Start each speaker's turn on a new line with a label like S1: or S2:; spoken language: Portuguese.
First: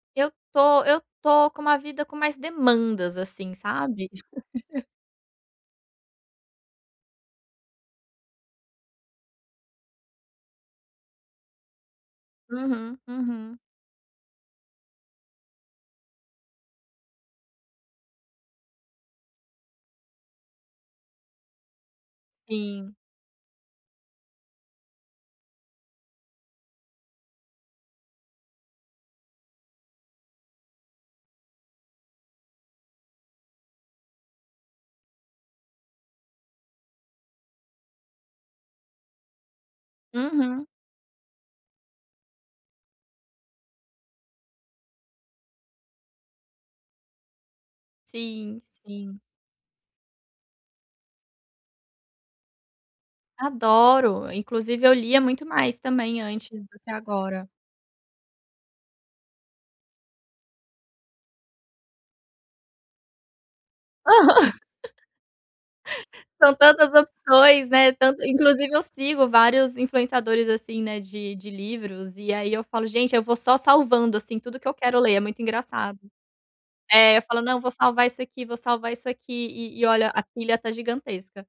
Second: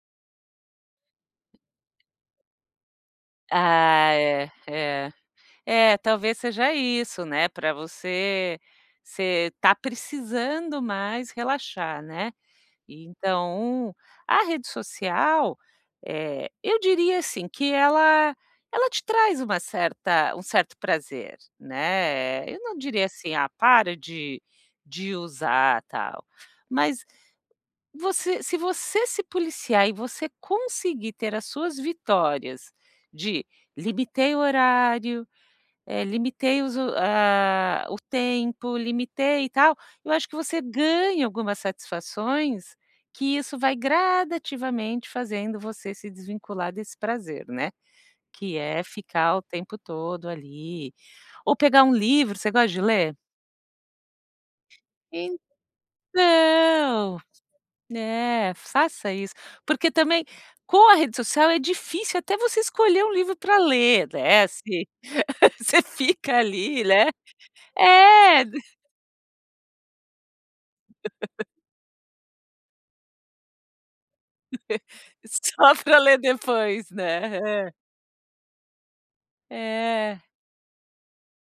S1: Eu estou eu estou com uma vida com mais demandas assim, sabe.
S2: Ah é, é, é talvez seja isso, né, para você você está precisando mais relaxar, né,
S1: Uhum, uhum.
S2: então, a rede social, eh, eu diria assim que ela, ela te traz uma certa um certo prazer, né, eu não
S1: Sim.
S2: diria assim, ah, para de de usar, tal, mas, você se você se policiar e você conseguir ter as suas vitórias de: limitei o horário, limitei os o ah, tempo, limitei e tal, eu acho que você
S1: Uhum.
S2: ganha algumas satisfações, que isso vai gradativamente fazendo você se desvincular desse prazer, né, que
S1: Sim,
S2: é
S1: sim.
S2: ficar o tempo todo ali, ou pegar um livro, você gosta de ler?
S1: Adoro inclusive eu lia muito mais também antes do que
S2: Então,
S1: agora.
S2: né, faça isso, porque também, com a rede social é difícil até você escolher um livro para
S1: Aham.
S2: ler, desce. Você fica
S1: São
S2: ali,
S1: tantas
S2: né,
S1: opções, né, tanto
S2: é.
S1: inclusive eu sigo vários influenciadores assim, né, de de livros e aí eu falo: "Gente eu vou só salvando assim tudo que eu quero ler é muito
S2: Só para
S1: engraçado".
S2: ler depois,
S1: É, eu
S2: né,
S1: falo: "Não vou
S2: é.
S1: salvar isso aqui, vou salvar isso aqui e e olha
S2: É.
S1: a pilha está gigantesca".